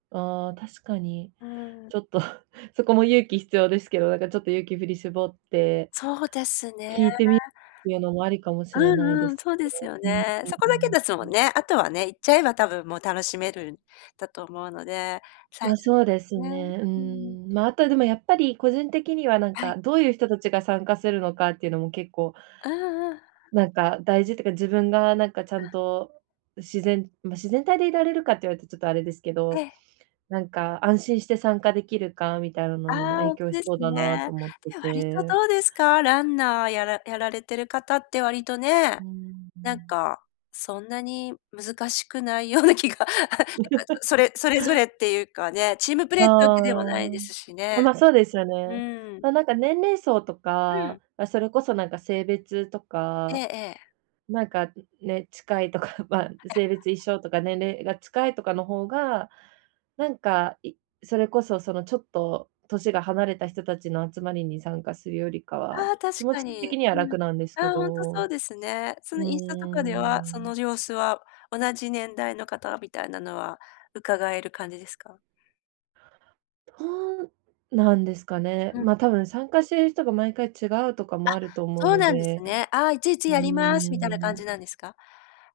ああ、確かに。うん。ちょっとそこも勇気必要ですけど、なんかちょっと勇気振り絞ってそうですね。聞いてみ、っていうのもありかもしれうないでんうん、すそうでね。すようん、うね。そこうだけん。ですもうんん。ね。あとはね、行っちゃえば多分もう楽しめるんだと思うので、最ま、初そうですね、ね。ううーん。ーん、ま、あとはでもやっぱり個人的にはなんはい。かどういう人たちが参加するのかっていうのも結構うんうん。なんか、大事ってか、自分がなんかちゃうんん。と自然ま、自然体でいられるかって言われるとちょっとあれですけえど、え。なんか安心して参加できるかみたいなあのにもあ、ほ影んと響しですそうだなね。と思ってで、割とて。どうですか？ランナーやらやられてる方って割とね、うんうなんん。か、そんなに難しくないような気が、なんか、そそれそれぞれっていうかね、チームプレあイってわけではないあ。ですしね。あ、ま、そうですようね。ん。ななんか年齢層とうか、ん。あ、それこそなんか性別とええか、ええ。なんか、ん、ね、近いとか、ま、いや性別一緒とか年齢が近いとかの方が、なんか、いそれこそそのちょっと年が離れた人たちの集まりに参加するよりかあは、あ、気確持かちに。的にはうん。楽なんですけあ、ほんとそうど。ですね。そうーのインスタとかでは、そん。の様子は、同じ年代の方みたいなのは伺える感じですか？どうなんですかね。うん。ま、多分参加している人が毎回違うとかあ、もあると思うそうのなんですで。ね。ああ、いちいちうー「やります」みたいな感ん。じなんですか？